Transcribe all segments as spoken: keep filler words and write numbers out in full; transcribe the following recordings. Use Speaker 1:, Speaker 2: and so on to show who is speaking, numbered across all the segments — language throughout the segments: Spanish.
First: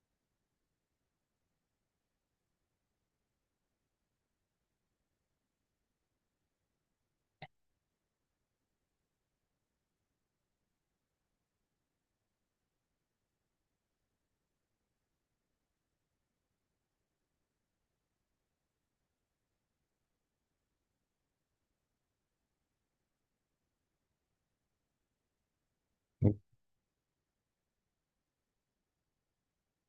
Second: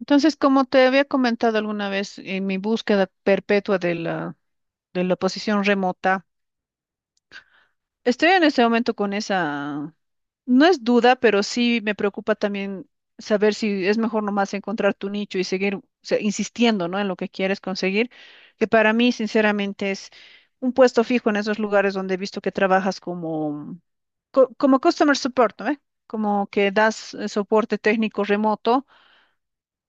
Speaker 1: Entonces, como te había comentado alguna vez en mi búsqueda perpetua de la, de la posición remota, estoy en este momento con esa, no es duda, pero sí me preocupa también saber si es mejor nomás encontrar tu nicho y seguir, o sea, insistiendo, ¿no?, en lo que quieres conseguir, que para mí, sinceramente, es un puesto fijo en esos lugares donde he visto que trabajas como, co- como customer support, ¿no? ¿Eh?
Speaker 2: Ujú.
Speaker 1: Como que das eh, soporte técnico remoto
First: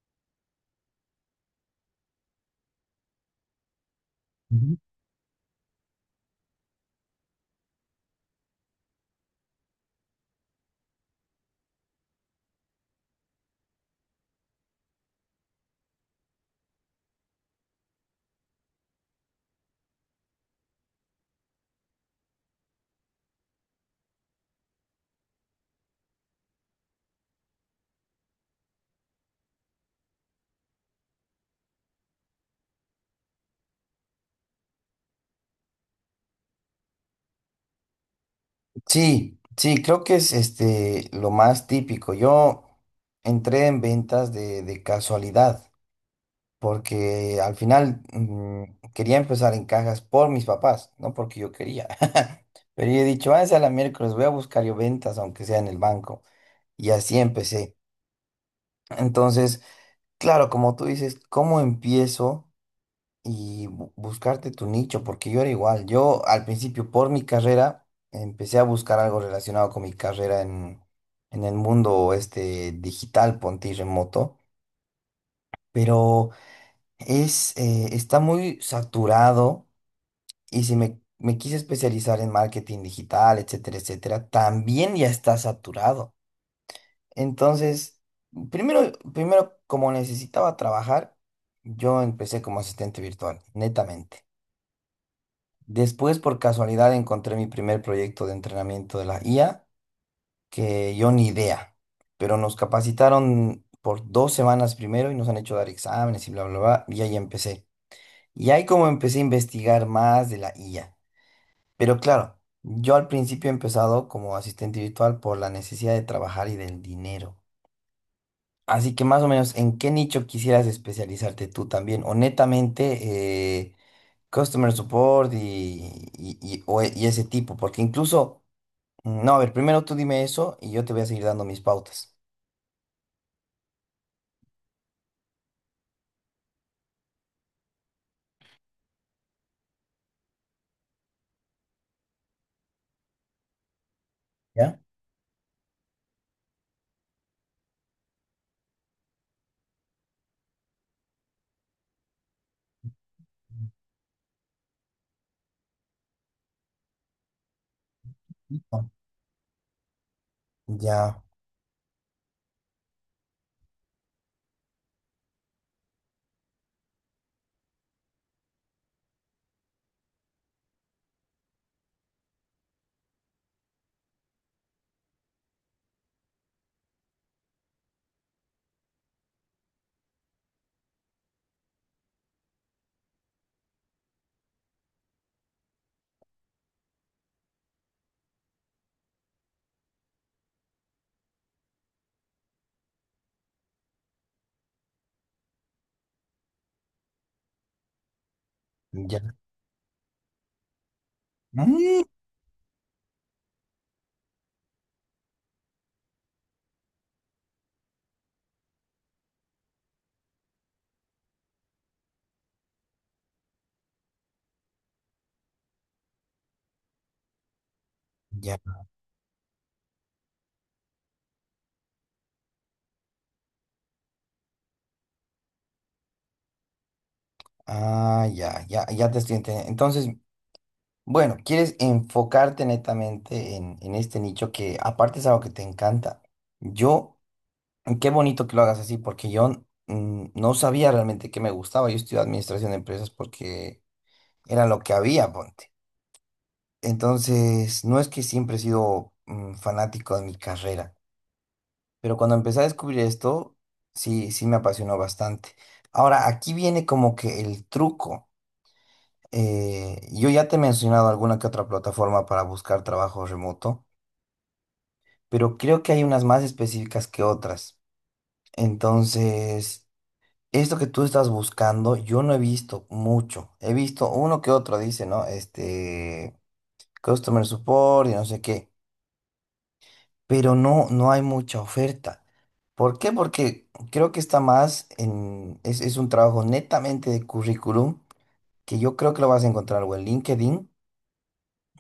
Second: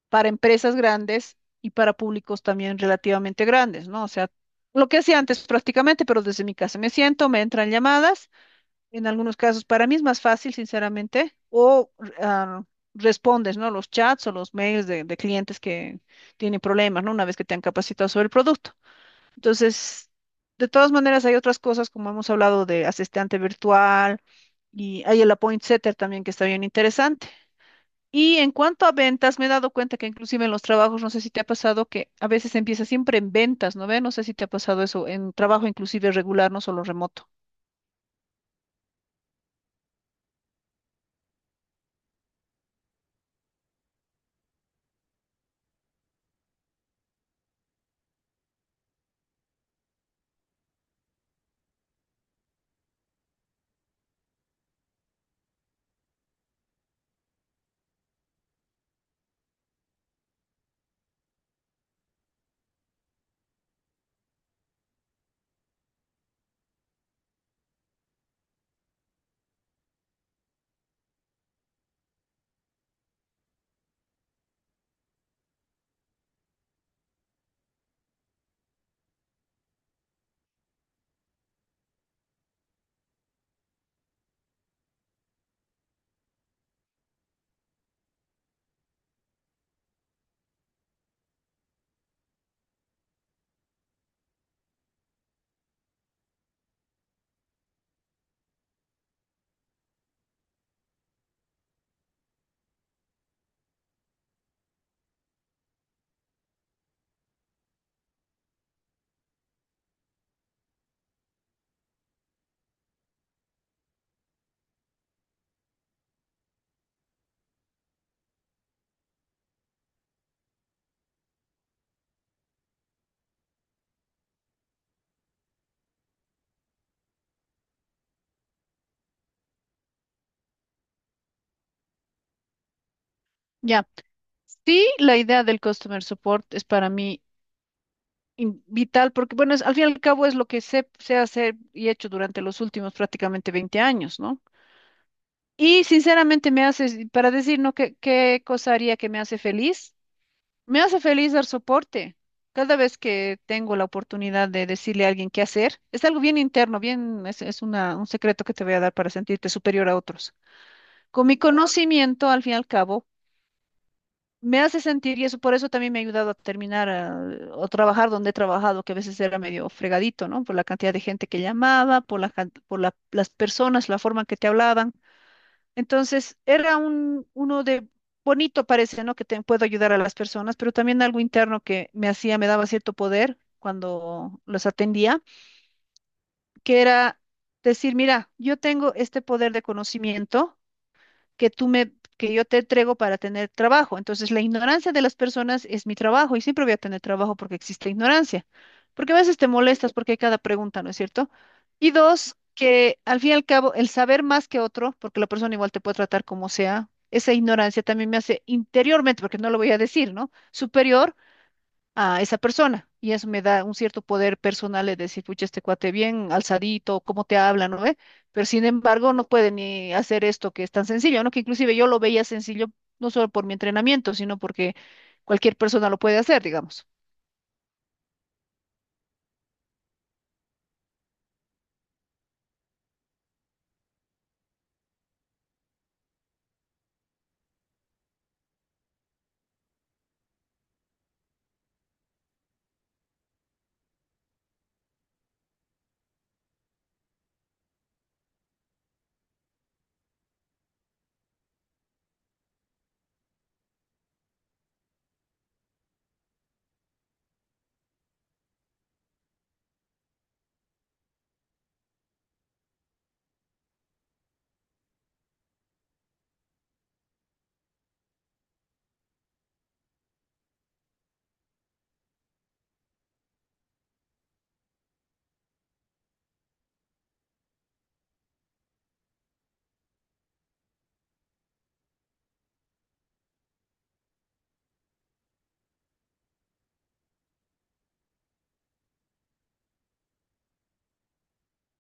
Speaker 1: para empresas grandes y para públicos también relativamente grandes, ¿no? O sea, lo que hacía antes prácticamente, pero desde mi casa me siento, me entran llamadas, en algunos casos para mí es más fácil, sinceramente, o ah, respondes, ¿no?, los chats o los mails de, de clientes que tienen problemas, ¿no?, una vez que te han capacitado sobre el producto. Entonces, de todas maneras, hay otras cosas, como hemos hablado, de asistente virtual, y hay el Appoint Setter también, que está bien interesante. Y en cuanto a ventas, me he dado cuenta que inclusive en los trabajos, no sé si te ha pasado que a veces empieza siempre en ventas, ¿no ve? No sé si te ha pasado eso, en trabajo inclusive regular, no solo remoto.
Speaker 2: Sí, sí, creo que es este lo más típico. Yo entré en ventas de, de casualidad, porque al final mm, quería empezar en cajas por mis papás, no porque yo quería. Pero yo he dicho, ah, es a la miércoles, voy a buscar yo ventas, aunque sea en el banco. Y así empecé. Entonces, claro, como tú dices, ¿cómo empiezo? Y bu- buscarte tu nicho, porque yo era igual. Yo al principio por mi carrera empecé a buscar algo relacionado con mi carrera en, en el mundo este digital, ponte y remoto, pero es, eh, está muy saturado y si me, me quise especializar en marketing digital, etcétera, etcétera, también ya está saturado. Entonces, primero, primero como necesitaba trabajar, yo empecé como asistente virtual, netamente. Después, por casualidad, encontré mi primer proyecto de entrenamiento de la I A, que yo ni idea, pero nos capacitaron por dos semanas primero y nos han hecho dar exámenes y bla, bla, bla, y ahí empecé. Y ahí como empecé a investigar más de la I A. Pero claro, yo al principio he empezado como asistente virtual por la necesidad de trabajar y del dinero. Así que más o menos, ¿en qué nicho quisieras especializarte tú también? Honestamente, customer support y, y, y- o e- y ese tipo, porque incluso, mm, no, a ver, primero tú dime eso y yo te voy a seguir dando mis pautas.
Speaker 1: Ya. Sí, la idea del customer support es para mí in- vital porque, bueno, es, al fin y al cabo, es lo que sé, sé hacer y he hecho durante los últimos prácticamente veinte años, ¿no?
Speaker 2: ¿Ya?
Speaker 1: Y sinceramente me hace, para decir, ¿no?, ¿qué, qué cosa haría que me hace feliz? Me hace feliz dar soporte. Cada vez que tengo la oportunidad de decirle a alguien qué hacer, es algo bien interno, bien, es, es una, un secreto que te voy a
Speaker 2: Listo.
Speaker 1: dar para sentirte superior a otros.
Speaker 2: Ya,
Speaker 1: Con mi conocimiento, al fin y al cabo, me hace sentir, y eso, por eso también me ha ayudado a terminar, ah, o trabajar donde he trabajado, que a veces era medio fregadito, ¿no?, por la cantidad de gente que llamaba, por la, can- por la- las personas, la forma en que te hablaban. Entonces, era un, uno de, bonito parece, ¿no?, que te puedo ayudar a las personas, pero también algo interno que me hacía, me daba cierto poder cuando los atendía, que era decir, mira, yo tengo este poder de conocimiento que tú me, que yo te entrego para tener trabajo. Entonces, la ignorancia de las personas es mi trabajo, y siempre voy a tener trabajo porque existe ignorancia. Porque a
Speaker 2: ya.
Speaker 1: veces te molestas porque hay cada pregunta, ¿no es cierto? Y
Speaker 2: Mm.
Speaker 1: dos, que al fin y al cabo, el saber más que otro, porque la persona igual te puede tratar como sea, esa ignorancia también me hace interiormente, porque no lo voy a decir, ¿no?, superior a esa persona. Y eso me da un cierto poder personal de decir, pucha, este cuate bien alzadito, cómo te habla, ¿no ve? Pero
Speaker 2: Ya.
Speaker 1: sin embargo, no puede ni hacer esto que es tan sencillo, ¿no?, que inclusive yo lo veía sencillo, no solo por mi entrenamiento, sino porque cualquier persona lo puede hacer, digamos.
Speaker 2: Ah, ya, ya, ya te estoy entendiendo. Entonces, bueno, quieres enfocarte netamente en, en este nicho que aparte es algo que te encanta. Yo, qué bonito que lo hagas así, porque yo mm, no sabía realmente qué me gustaba. Yo estudié administración de empresas porque era lo que había, ponte. Entonces, no es que siempre he sido mm, fanático de mi carrera, pero cuando empecé a descubrir esto, sí, sí me apasionó bastante. Ahora, aquí viene como que el truco. Eh, yo ya te he mencionado alguna que otra plataforma para buscar trabajo remoto, pero creo que hay unas más específicas que otras. Entonces, esto que tú estás buscando, yo no he visto mucho. He visto uno que otro, dice, ¿no? Este, customer support y no sé qué, pero no, no hay mucha oferta. ¿Por qué? Porque creo que está más en, es, es un trabajo netamente de currículum que yo creo que lo vas a encontrar o en LinkedIn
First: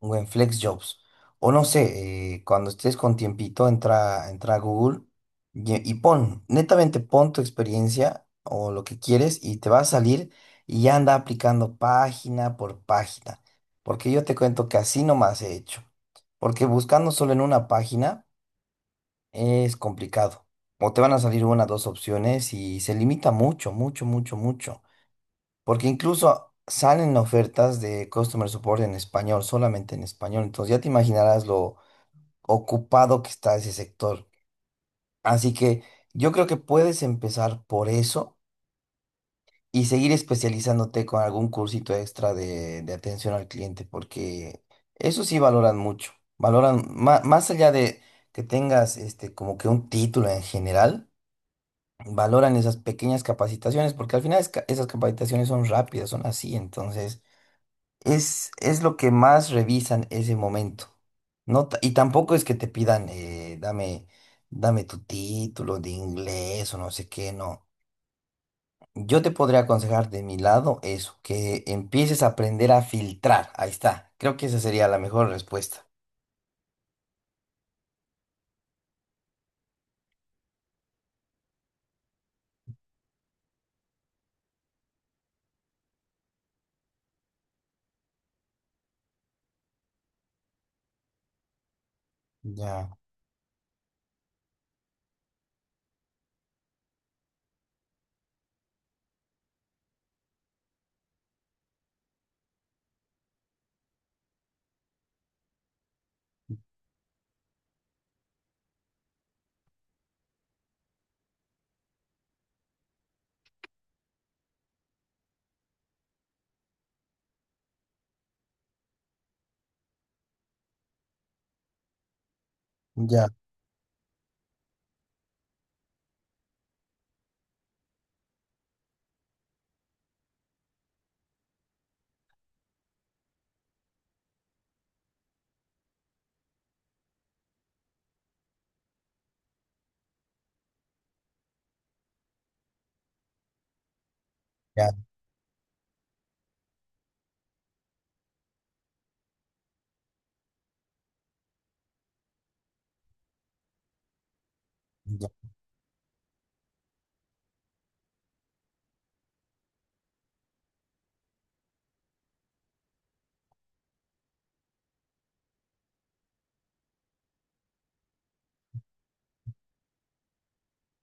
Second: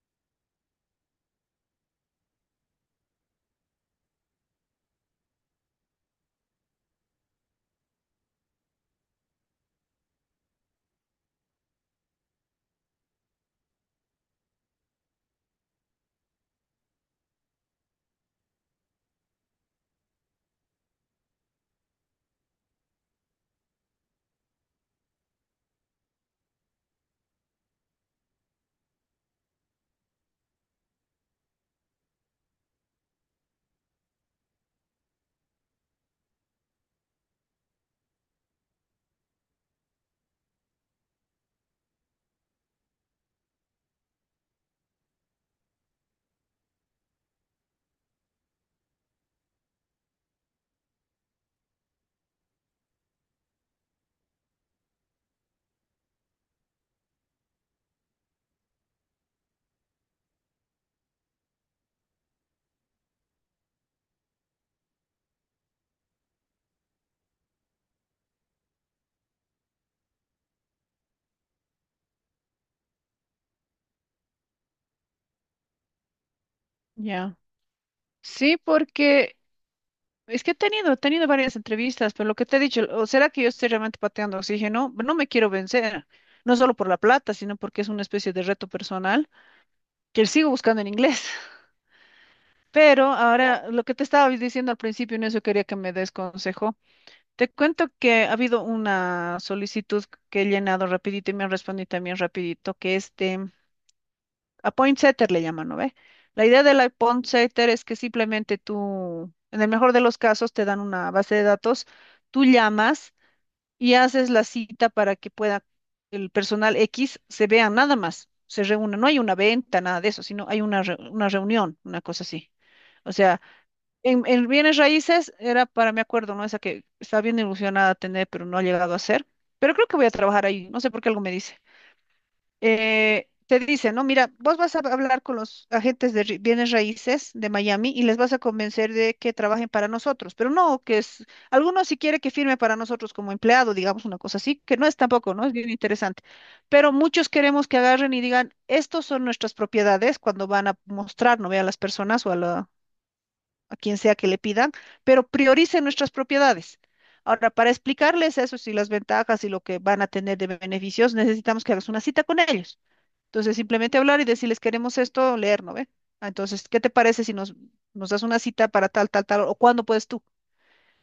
Speaker 2: o en FlexJobs. O no sé, eh, cuando estés con tiempito, entra, entra a Google y, y pon, netamente pon tu experiencia o lo que quieres y te va a salir y ya anda aplicando página por página. Porque yo te cuento que así nomás he hecho, porque buscando solo en una página es complicado. O te van a salir una, dos opciones y se limita mucho, mucho, mucho, mucho. Porque incluso salen ofertas de customer support en español, solamente en español. Entonces ya te imaginarás lo ocupado que está ese sector. Así que yo creo que puedes empezar por eso y seguir especializándote con algún cursito extra de, de atención al cliente, porque eso sí valoran mucho. Valoran má- más allá de que tengas este como que un título en general, valoran esas pequeñas capacitaciones, porque al final es ca- esas capacitaciones son rápidas, son así, entonces es, es lo que más revisan ese momento. No, ta- y tampoco es que te pidan, eh, dame, dame tu título de inglés o no sé qué, no. Yo te podría aconsejar de mi lado eso, que empieces a aprender a filtrar, ahí está. Creo que esa sería la mejor respuesta.
Speaker 1: Ya. Sí, porque es que he tenido, he tenido varias entrevistas, pero lo que te he dicho, o será que yo estoy realmente pateando oxígeno, no me quiero vencer, no solo por la plata, sino porque es una especie de reto personal que sigo buscando en inglés.
Speaker 2: Ya,
Speaker 1: Pero ahora, lo que te estaba diciendo al principio, en eso quería que me des consejo. Te cuento que ha habido una solicitud que he llenado rapidito y me han respondido también rapidito, que este, a point setter le llaman, ¿no ve? La idea del la point setter es que simplemente tú, en el mejor de los casos, te dan una base de datos, tú llamas y haces la cita para que pueda el personal X se vea nada más, se reúna. No hay una venta, nada de eso, sino hay una, re- una reunión, una cosa así. O
Speaker 2: ya,
Speaker 1: sea, en, en, bienes raíces era para mi acuerdo, ¿no? Esa que estaba bien ilusionada tener, pero no ha llegado a ser. Pero creo que voy a trabajar ahí, no sé por qué, algo me dice. Eh, te dice, ¿no?, mira, vos vas a hablar con los agentes de ri- bienes raíces de Miami y les vas a convencer de que trabajen para nosotros, pero no, que es, algunos si quiere que firme para nosotros como empleado, digamos, una cosa así, que no
Speaker 2: ya,
Speaker 1: es tampoco, ¿no? Es bien interesante. Pero muchos queremos que agarren y digan, estos son nuestras propiedades cuando van a mostrar, ¿no?, ve a las personas o a la, a quien sea que le pidan, pero
Speaker 2: ya.
Speaker 1: prioricen nuestras propiedades. Ahora, para explicarles eso y las ventajas y lo que van a tener de beneficios, necesitamos que hagas una cita con ellos. Entonces, simplemente hablar y decirles, queremos esto, leer, ¿no ve? Ah, Entonces, ¿qué te parece si nos, nos das una cita para tal, tal, tal, o cuándo puedes tú?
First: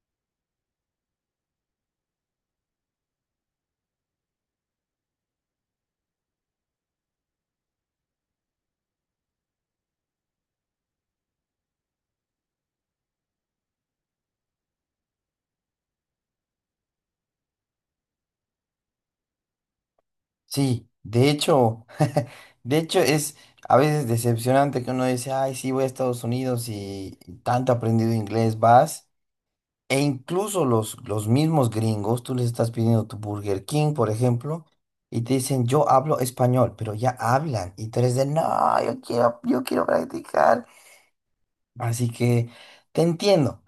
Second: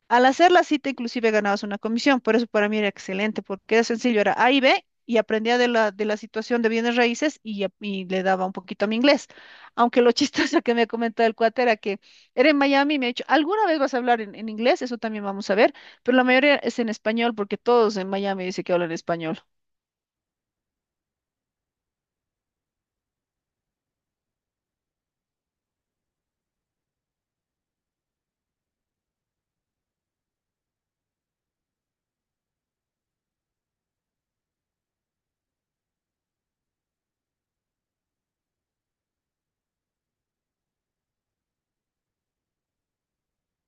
Speaker 1: Al hacer la cita, inclusive ganabas una comisión, por eso para mí era excelente, porque era sencillo, era A y B, y aprendía de la, de la situación de bienes raíces, y ya- y le daba un poquito a mi inglés. Aunque lo chistoso que me ha comentado el cuate era que era en Miami, y me ha dicho, ¿alguna vez vas a hablar en, en, inglés? Eso también vamos a ver, pero la mayoría es en español, porque todos en Miami dicen que hablan español.
Speaker 2: Sí, de hecho, de hecho es a veces decepcionante que uno dice, ay, sí, voy a Estados Unidos y, tanto he aprendido inglés, vas. E incluso los, los mismos gringos, tú les estás pidiendo tu Burger King, por ejemplo, y te dicen, yo hablo español, pero ya hablan. Y tú eres de, no, yo quiero, yo quiero practicar. Así que te entiendo,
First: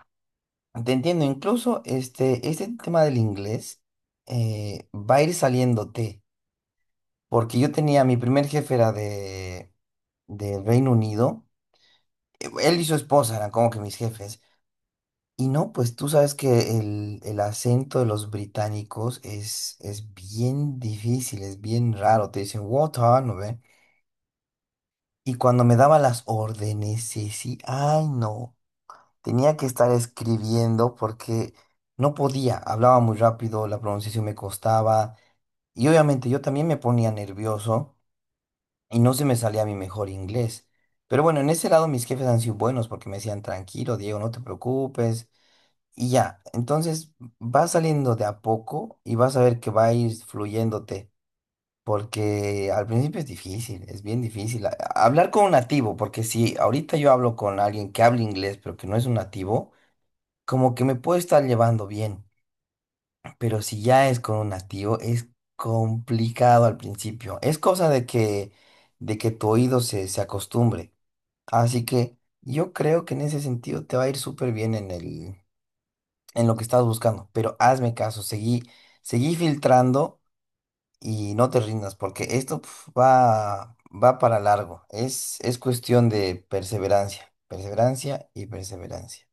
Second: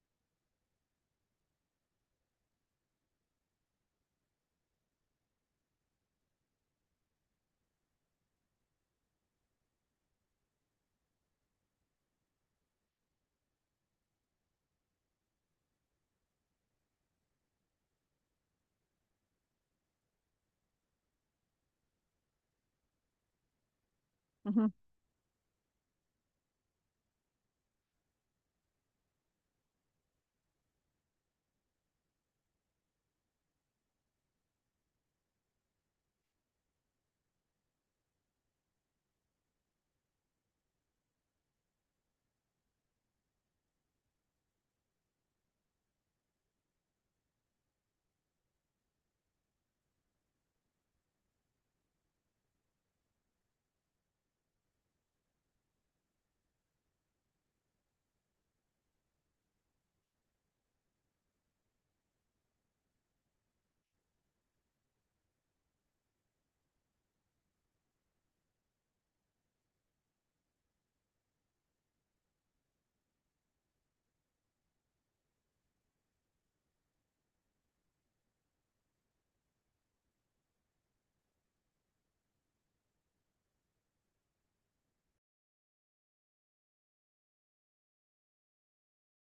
Speaker 2: te entiendo. Incluso este, este tema del inglés eh, va a ir saliéndote. Porque yo tenía, mi primer jefe era de, del Reino Unido. Eh, Él y su esposa eran como que mis jefes. Y no, pues tú sabes que el, el acento de los británicos es, es bien difícil, es bien raro. Te dicen, water, ¿no ve?
Speaker 1: Ujú.
Speaker 2: Y cuando me daba las órdenes, sí, sí, ay, no. Tenía que estar escribiendo porque no podía. Hablaba muy rápido, la pronunciación me costaba. Y obviamente yo también me ponía nervioso y no se me salía mi mejor inglés. Pero bueno, en ese lado mis jefes han sido buenos porque me decían, tranquilo, Diego, no te preocupes. Y ya, entonces va saliendo de a poco y vas a ver que va a ir fluyéndote, porque al principio es difícil, es bien difícil. A- Hablar con un nativo, porque si ahorita yo hablo con alguien que habla inglés, pero que no es un nativo, como que me puedo estar llevando bien, pero si ya es con un nativo, es complicado al principio. Es cosa de que, de que tu oído se, se acostumbre. Así que yo creo que en ese sentido te va a ir súper bien en el, en lo que estás buscando, pero hazme caso, seguí, seguí filtrando y no te rindas, porque esto pf, va, va para largo. Es, es cuestión de perseverancia, perseverancia y perseverancia.